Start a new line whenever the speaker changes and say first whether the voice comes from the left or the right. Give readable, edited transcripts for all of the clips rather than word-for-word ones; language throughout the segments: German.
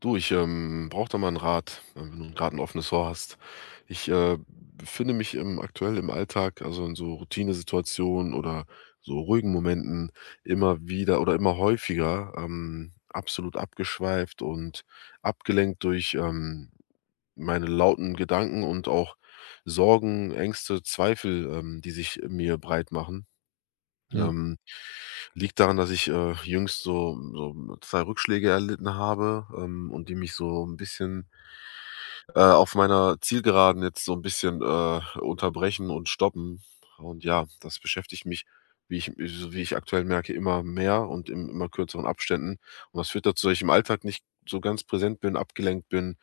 left: Du, ich brauche da mal einen Rat, wenn du gerade ein offenes Ohr hast. Ich befinde mich im aktuell im Alltag, also, in so Routinesituationen oder so ruhigen Momenten immer wieder oder immer häufiger, absolut abgeschweift und abgelenkt durch, meine lauten Gedanken und auch Sorgen, Ängste, Zweifel, die sich in mir breit machen.
right: hm
left: Ähm, liegt daran, dass ich, jüngst so zwei Rückschläge erlitten habe, und die mich so ein bisschen auf meiner Zielgeraden jetzt so ein bisschen, unterbrechen und stoppen. Und ja, das beschäftigt mich, wie ich aktuell merke, immer mehr und in immer kürzeren Abständen. Und das führt dazu, dass ich im Alltag nicht so ganz präsent bin, abgelenkt bin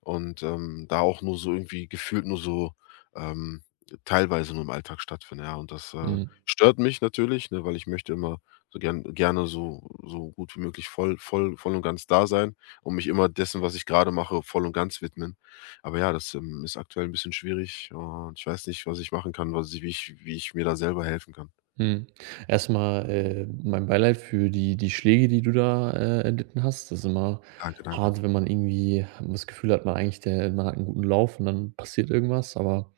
left: und, da auch nur so irgendwie gefühlt nur so, ähm, teilweise nur im Alltag stattfindet. Ja. Und das,
right: hm
left: stört mich natürlich, ne, weil ich möchte immer so gerne so gut wie möglich voll und ganz da sein und mich immer dessen, was ich gerade mache, voll und ganz widmen. Aber ja, das, ist aktuell ein bisschen schwierig und ich weiß nicht, was ich machen kann, was ich wie ich wie ich mir da selber helfen kann.
right: hm erstmal mein Beileid für die Schläge, die du da, erlitten hast. Das ist immer
left: Danke, danke.
right: hart, wenn man irgendwie das Gefühl hat, man eigentlich der man hat einen guten Lauf und dann passiert irgendwas, aber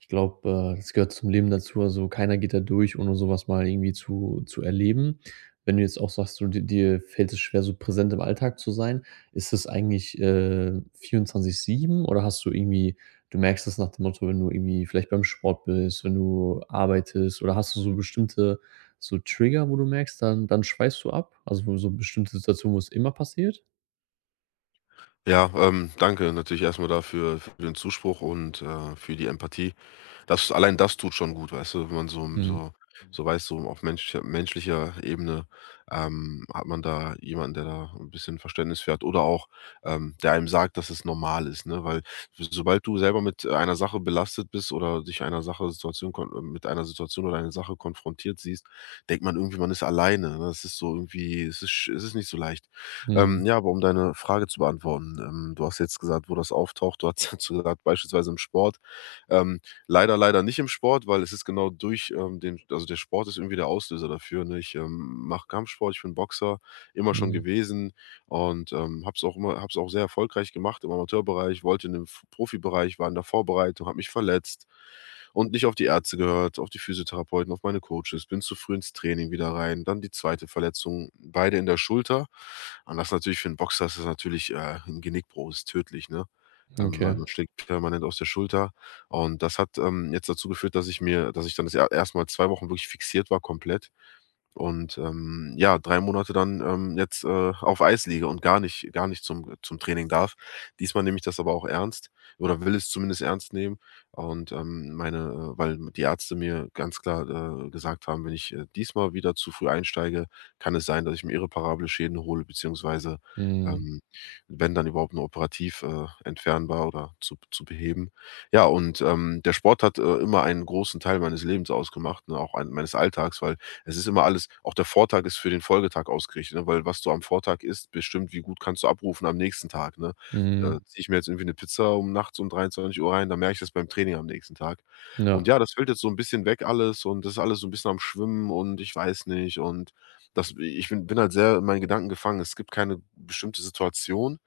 right: ich glaube, das gehört zum Leben dazu. Also, keiner geht da durch, ohne sowas mal irgendwie zu erleben. Wenn du jetzt auch sagst, du di dir fällt es schwer, so präsent im Alltag zu sein, ist es eigentlich, 24/7 oder hast du irgendwie? Du merkst das nach dem Motto, wenn du irgendwie vielleicht beim Sport bist, wenn du arbeitest oder hast du so bestimmte so Trigger, wo du merkst, dann schweißt du ab? Also, so bestimmte Situationen, wo es immer passiert?
left: Ja, danke natürlich erst mal dafür für den Zuspruch und, für die Empathie. Das allein das tut schon gut, weißt du, wenn man so
right: Mhm,
left: so so weiß, so auf menschlicher Ebene, hat man da jemanden, der da ein bisschen Verständnis fährt oder auch, der einem sagt, dass es normal ist, ne? Weil s sobald du selber mit einer Sache belastet bist oder dich einer Sache Situation kon mit einer Situation oder einer Sache konfrontiert siehst, denkt man irgendwie, man ist alleine, ne? Es ist so irgendwie es ist nicht so leicht. Ähm,
right: mhm,
left: ja, aber um deine Frage zu beantworten, du hast jetzt gesagt, wo das auftaucht. Du hast dazu gesagt, beispielsweise im Sport. Ähm, Leider, leider nicht im Sport, weil es ist genau durch, den also, der Sport ist irgendwie der Auslöser dafür, ne? Ich mache Kampfsport, ich bin Boxer, immer schon
right: mhm,
left: gewesen und, habe es auch sehr erfolgreich gemacht im Amateurbereich, wollte in den F Profibereich, war in der Vorbereitung, habe mich verletzt und nicht auf die Ärzte gehört, auf die Physiotherapeuten, auf meine Coaches, bin zu früh ins Training wieder rein, dann die zweite Verletzung, beide in der Schulter. Und das natürlich für einen Boxer ist das natürlich, 'n Genickbruch, ist tödlich, ne? Weil
right: okay.
left: man schlägt permanent aus der Schulter und das hat, jetzt dazu geführt, dass ich mir dass ich dann das er erst mal Wochen wirklich fixiert war komplett und, ja, 3 Monate dann, jetzt, auf Eis liege und gar nicht zum Training darf. Diesmal nehme ich das aber auch ernst oder will es zumindest ernst nehmen und, weil die Ärzte mir ganz klar, gesagt haben: „Wenn ich, diesmal wieder zu früh einsteige, kann es sein, dass ich mir irreparable Schäden hole beziehungsweise,
right: Mhm,
left: ähm, wenn dann überhaupt nur operativ, entfernbar oder zu beheben." Ja, und, der Sport hat, immer einen großen Teil meines Lebens ausgemacht, ne, auch ein meines Alltags, weil es ist immer alles auch der Vortag ist für den Folgetag ausgerichtet, ne, weil was du am Vortag isst, bestimmt, wie gut kannst du abrufen am nächsten Tag, ne? Äh,
right: mhm,
left: ziehe ich mir jetzt irgendwie eine Pizza um nachts um 23 Uhr rein, dann merke ich das beim Training am nächsten Tag. Und
right: ja,
left: ja, das fällt jetzt so ein bisschen weg alles und das ist alles so ein bisschen am Schwimmen und ich weiß nicht und das ich bin halt sehr in meinen Gedanken gefangen. Es gibt keine bestimmte Situation,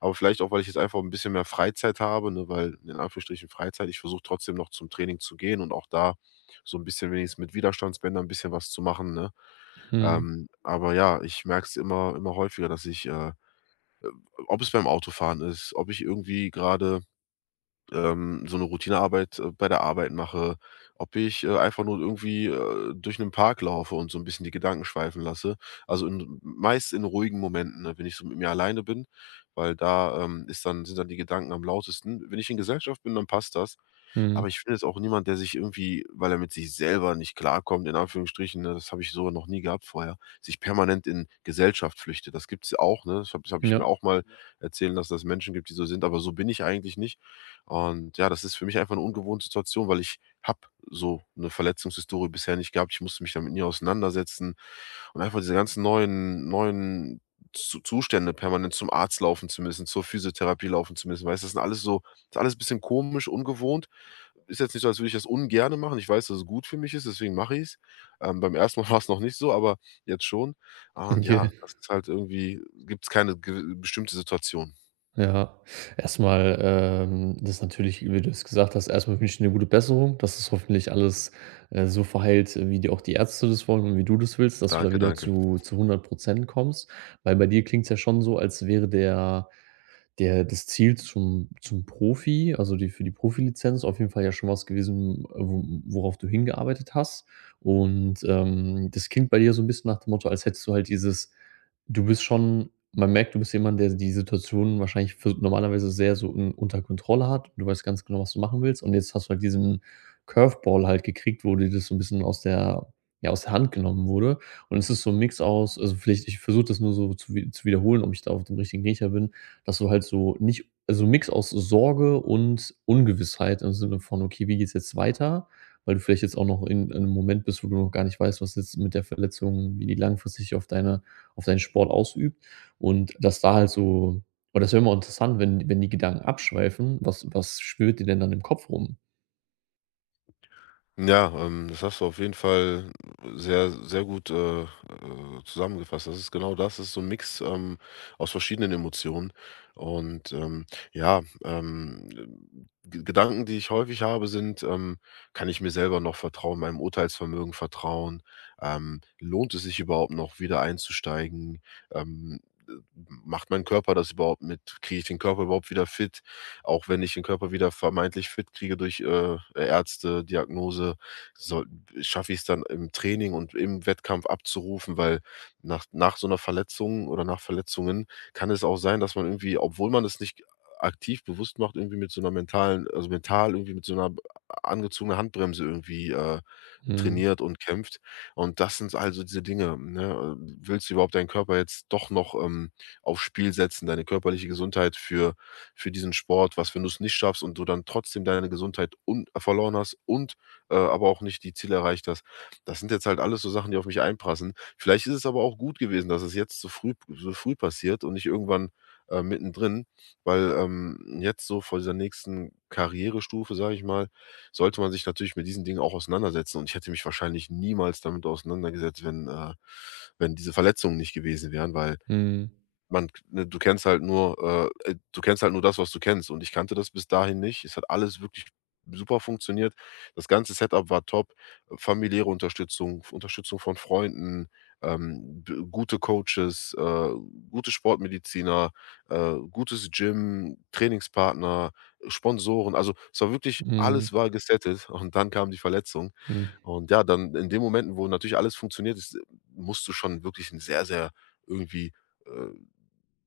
left: aber vielleicht auch, weil ich jetzt einfach ein bisschen mehr Freizeit habe, ne, weil in Anführungsstrichen Freizeit. Ich versuche trotzdem noch zum Training zu gehen und auch da so ein bisschen wenigstens mit Widerstandsbändern ein bisschen was zu machen, ne?
right: mhm,
left: Aber ja, ich merke es immer häufiger, ob es beim Autofahren ist, ob ich irgendwie gerade so eine Routinearbeit, bei der Arbeit mache, ob ich, einfach nur irgendwie, durch einen Park laufe und so ein bisschen die Gedanken schweifen lasse. Also, in meist in ruhigen Momenten, ne, wenn ich so mit mir alleine bin, weil da, ist dann sind dann die Gedanken am lautesten. Wenn ich in Gesellschaft bin, dann passt das, aber
right: mhm,
left: ich bin jetzt auch niemand, der sich irgendwie, weil er mit sich selber nicht klarkommt, in Anführungsstrichen, ne, das habe ich so noch nie gehabt vorher, sich permanent in Gesellschaft flüchtet. Das gibt's ja auch, ne? Das ich mir
right: ja,
left: auch mal erzählen lassen, dass es Menschen gibt, die so sind, aber so bin ich eigentlich nicht. Und ja, das ist für mich einfach eine ungewohnte Situation, weil ich habe so eine Verletzungshistorie bisher nicht gehabt. Ich musste mich damit nie auseinandersetzen und einfach diese ganzen neuen Zu Zustände permanent zum Arzt laufen zu müssen, zur Physiotherapie laufen zu müssen, weißt du? Das ist alles ein bisschen komisch, ungewohnt ist jetzt nicht so, als würde ich das ungerne machen. Ich weiß, dass es gut für mich ist, deswegen mache ich's. Beim ersten Mal war es noch nicht so, aber jetzt schon. Und ja,
right: okay.
left: das ist halt irgendwie gibt es keine ge bestimmte Situation.
right: Ja, erstmal, das ist natürlich, wie du es gesagt hast, erstmal wünsche ich dir 'ne gute Besserung, dass das hoffentlich alles, so verheilt, wie dir auch die Ärzte das wollen und wie du das willst, dass du da
left: Danke,
right: wieder
left: danke.
right: zu 100% kommst. Weil bei dir klingt es ja schon so, als wäre der das Ziel zum Profi, also, die für die Profilizenz auf jeden Fall ja schon was gewesen, wo worauf du hingearbeitet hast. Und, das klingt bei dir so ein bisschen nach dem Motto, als hättest du halt dieses du bist schon, man merkt, du bist jemand, der die Situation wahrscheinlich für normalerweise sehr so un unter Kontrolle hat. Du weißt ganz genau, was du machen willst, und jetzt hast du halt diesen Curveball halt gekriegt, wo dir das so ein bisschen aus der, ja, aus der Hand genommen wurde. Und es ist so ein Mix aus, also, vielleicht ich versuche das nur so zu wiederholen, ob ich da auf dem richtigen Riecher bin. Dass du halt so nicht, also Mix aus Sorge und Ungewissheit im Sinne von: „Okay, wie geht's jetzt weiter?“ Weil du vielleicht jetzt auch noch in 'nem Moment bist, wo du noch gar nicht weißt, was jetzt mit der Verletzung, wie die langfristig auf deine auf deinen Sport ausübt, und dass da halt so, weil das wäre immer interessant, wenn die Gedanken abschweifen, was was schwirrt dir denn dann im Kopf rum?
left: Ja, das hast du auf jeden Fall sehr, sehr gut zusammengefasst. Das ist genau das. Das ist so ein Mix, aus verschiedenen Emotionen. Und, ja, G Gedanken, die ich häufig habe, sind, „Kann ich mir selber noch vertrauen, meinem Urteilsvermögen vertrauen? Lohnt es sich überhaupt noch, wieder einzusteigen? Ähm, äh, Macht mein Körper das überhaupt mit? Kriege ich den Körper überhaupt wieder fit?" Auch wenn ich den Körper wieder vermeintlich fit kriege durch, Ärzte, Diagnose, soll schaffe ich es dann im Training und im Wettkampf abzurufen, weil nach so einer Verletzung oder nach Verletzungen kann es auch sein, dass man irgendwie, obwohl man es nicht aktiv bewusst macht, irgendwie mit so einer mentalen also mental irgendwie mit so einer angezogenen Handbremse irgendwie,
right: Mhm.
left: trainiert und kämpft. Und das sind also diese Dinge, ne? Willst du überhaupt deinen Körper jetzt doch noch, aufs Spiel setzen, deine körperliche Gesundheit für diesen Sport, was, wenn du es nicht schaffst und du dann trotzdem deine Gesundheit und verloren hast und, aber auch nicht die Ziele erreicht hast. Das sind jetzt halt alles so Sachen, die auf mich einprasseln. Vielleicht ist es aber auch gut gewesen, dass es jetzt so früh passiert und nicht irgendwann, mittendrin, weil, jetzt so vor dieser nächsten Karrierestufe, sage ich mal, sollte man sich natürlich mit diesen Dingen auch auseinandersetzen und ich hätte mich wahrscheinlich niemals damit auseinandergesetzt, wenn diese Verletzungen nicht gewesen wären, weil
right: Mhm.
left: man ne, du kennst halt nur das, was du kennst und ich kannte das bis dahin nicht. Es hat alles wirklich super funktioniert. Das ganze Setup war top, familiäre Unterstützung, Unterstützung von Freunden, b gute Coaches, gute Sportmediziner, gutes Gym, Trainingspartner, Sponsoren. Also, es war wirklich
right: Mhm.
left: alles war gesettet und dann kam die Verletzung.
right: Mhm.
left: Und ja, dann in den Momenten, wo natürlich alles funktioniert ist, musst du schon wirklich ein sehr, sehr irgendwie, äh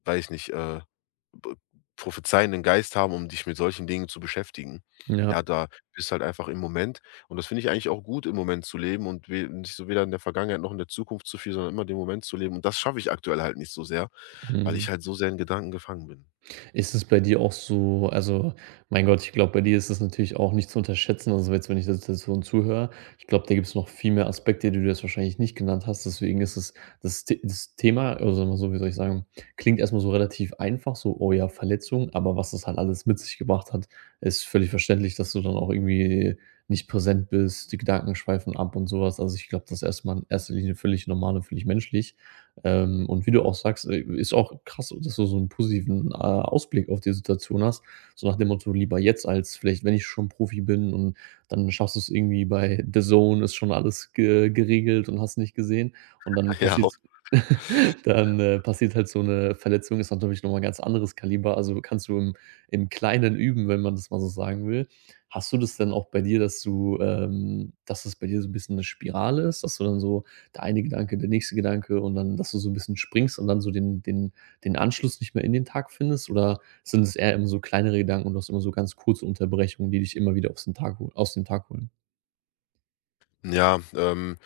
left: weiß nicht, b prophezeienden Geist haben, um dich mit solchen Dingen zu beschäftigen.
right: Ja.
left: Ja, da bist halt einfach im Moment und das finde ich eigentlich auch gut, im Moment zu leben und we nicht so weder in der Vergangenheit noch in der Zukunft zu viel, sondern immer den Moment zu leben und das schaffe ich aktuell halt nicht so sehr, weil ich
right: Mhm.
left: halt so sehr in Gedanken gefangen bin.
right: Ist es bei dir auch so, also, mein Gott, ich glaube, bei dir ist es natürlich auch nicht zu unterschätzen. Also, jetzt, wenn ich der Situation zuhöre, ich glaube, da gibt es noch viel mehr Aspekte, die du jetzt wahrscheinlich nicht genannt hast. Deswegen ist es das Thema, oder mal so, wie soll ich sagen, klingt erst mal so relativ einfach, so: „Oh ja, Verletzung“, aber was das halt alles mit sich gebracht hat, ist völlig verständlich, dass du dann auch irgendwie nicht präsent bist, die Gedanken schweifen ab und sowas. Also, ich glaube, das ist erst mal in erster Linie völlig normal und völlig menschlich. Und wie du auch sagst, ist auch krass, dass du so einen positiven, Ausblick auf die Situation hast, so nach dem Motto: „Lieber jetzt als vielleicht, wenn ich schon Profi bin, und dann schaffst du es irgendwie bei The Zone ist schon alles ge geregelt und hast nicht gesehen.“ Und dann
left: Ja, ho
right: passiert dann, passiert halt so eine Verletzung, ist natürlich noch mal ganz anderes Kaliber. Also, kannst du im im Kleinen üben, wenn man das mal so sagen will. Hast du das denn auch bei dir, dass du dass es bei dir so ein bisschen eine Spirale ist, dass du dann so der eine Gedanke, der nächste Gedanke und dann, dass du so ein bisschen springst und dann so den den Anschluss nicht mehr in den Tag findest, oder sind es eher immer so kleinere Gedanken und du hast immer so ganz kurze Unterbrechungen, die dich immer wieder aus dem Tag holen?
left: ja,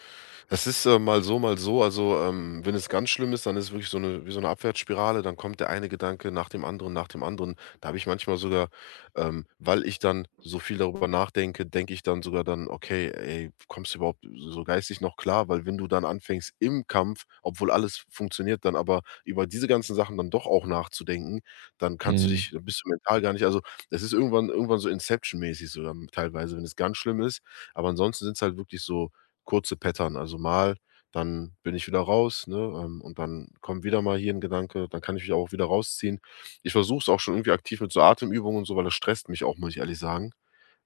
left: das ist, mal so, mal so. Also, wenn es ganz schlimm ist, dann ist es wirklich so eine wie so eine Abwärtsspirale, dann kommt der eine Gedanke nach dem anderen, nach dem anderen. Da habe ich manchmal sogar weil ich dann so viel darüber nachdenke, denke ich dann sogar dann: „Okay, ey, kommst du überhaupt so geistig noch klar?" Weil wenn du dann anfängst im Kampf, obwohl alles funktioniert, dann aber über diese ganzen Sachen dann doch auch nachzudenken,
right: Mhm.
left: dann bist du mental gar nicht also, es ist irgendwann so Inception-mäßig so teilweise, wenn es ganz schlimm ist. Aber ansonsten sind es halt wirklich so kurze Pattern. Also mal, dann bin ich wieder raus, ne, und dann kommt wieder mal hier ein Gedanke, dann kann ich mich auch wieder rausziehen. Ich versuche es auch schon irgendwie aktiv mit so Atemübungen und so, weil das stresst mich auch, muss ich ehrlich sagen.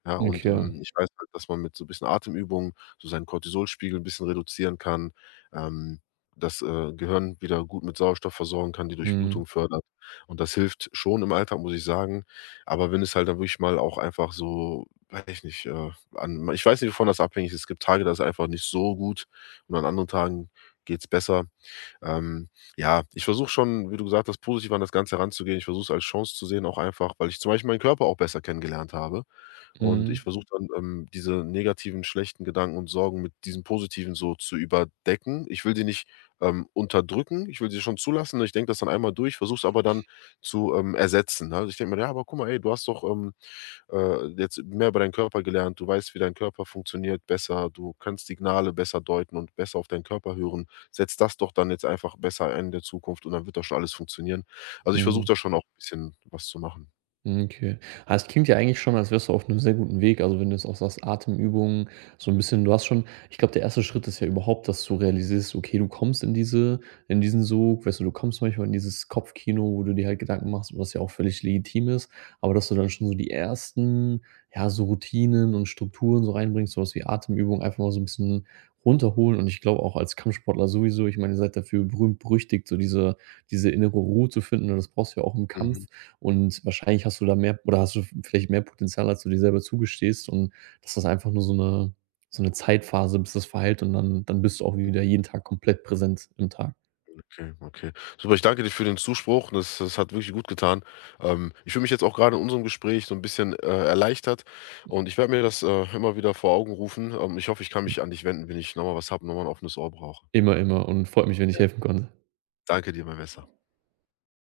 left: Ja, und,
right: Okay.
left: ich weiß halt, dass man mit so ein bisschen Atemübungen so seinen Cortisolspiegel ein bisschen reduzieren kann, ähm, das, Gehirn wieder gut mit Sauerstoff versorgen kann, die Durchblutung
right: Mhm.
left: fördert. Und das hilft schon im Alltag, muss ich sagen. Aber wenn es halt dann wirklich mal auch einfach so, weiß ich nicht, an ich weiß nicht, wovon das abhängig ist. Es gibt Tage, da ist es einfach nicht so gut und an anderen Tagen geht's besser. Ähm, ja, ich versuche schon, wie du gesagt hast, positiv an das Ganze heranzugehen. Ich versuche es als Chance zu sehen, auch einfach, weil ich zum Beispiel meinen Körper auch besser kennengelernt habe. Und ich
right: Mhm.
left: versuche dann, diese negativen, schlechten Gedanken und Sorgen mit diesen positiven so zu überdecken. Ich will sie nicht unterdrücken, ich will sie schon zulassen. Ich denke das dann einmal durch, versuche es aber dann zu ersetzen, ne? Also ich denke mir, ja, aber guck mal, ey, du hast doch jetzt mehr über deinen Körper gelernt. Du weißt, wie dein Körper funktioniert besser. Du kannst Signale besser deuten und besser auf deinen Körper hören. Setz das doch dann jetzt einfach besser ein in der Zukunft und dann wird das schon alles funktionieren. Also, ich versuche
right: Mhm.
left: da schon auch 'n bisschen was zu machen.
right: Hm, okay. Ah, es klingt ja eigentlich schon, als wärst du auf einem sehr guten Weg. Also, wenn du jetzt auch sagst, Atemübungen, so ein bisschen du hast schon, ich glaube, der erste Schritt ist ja überhaupt, dass du realisierst, okay, du kommst in diese in diesen Sog, weißt du, du kommst manchmal in dieses Kopfkino, wo du dir halt Gedanken machst, was ja auch völlig legitim ist, aber dass du dann schon so die ersten, ja, so Routinen und Strukturen so reinbringst, so was wie Atemübungen, einfach mal so ein bisschen runterholen, und ich glaube auch als Kampfsportler sowieso, ich meine, ihr seid dafür berühmt berüchtigt, so diese diese innere Ruhe zu finden, und das brauchst du ja auch im
left: Mhm.
right: Kampf. Und wahrscheinlich hast du da mehr, oder hast du vielleicht mehr Potenzial, als du dir selber zugestehst, und das ist einfach nur so eine Zeitphase, bis das verheilt, und dann dann bist du auch wieder jeden Tag komplett präsent im Tag.
left: Okay, okay. Super, ich danke dir für den Zuspruch. Das hat wirklich gut getan. Ich fühle mich jetzt auch gerade in unserem Gespräch so ein bisschen, erleichtert und ich werde mir das, immer wieder vor Augen rufen. Ich hoffe, ich kann mich an dich wenden, wenn ich noch mal was habe, noch mal 'n offenes Ohr brauche.
right: Immer, immer, und freut mich, wenn ich helfen konnte.
left: Danke dir, mein Bester.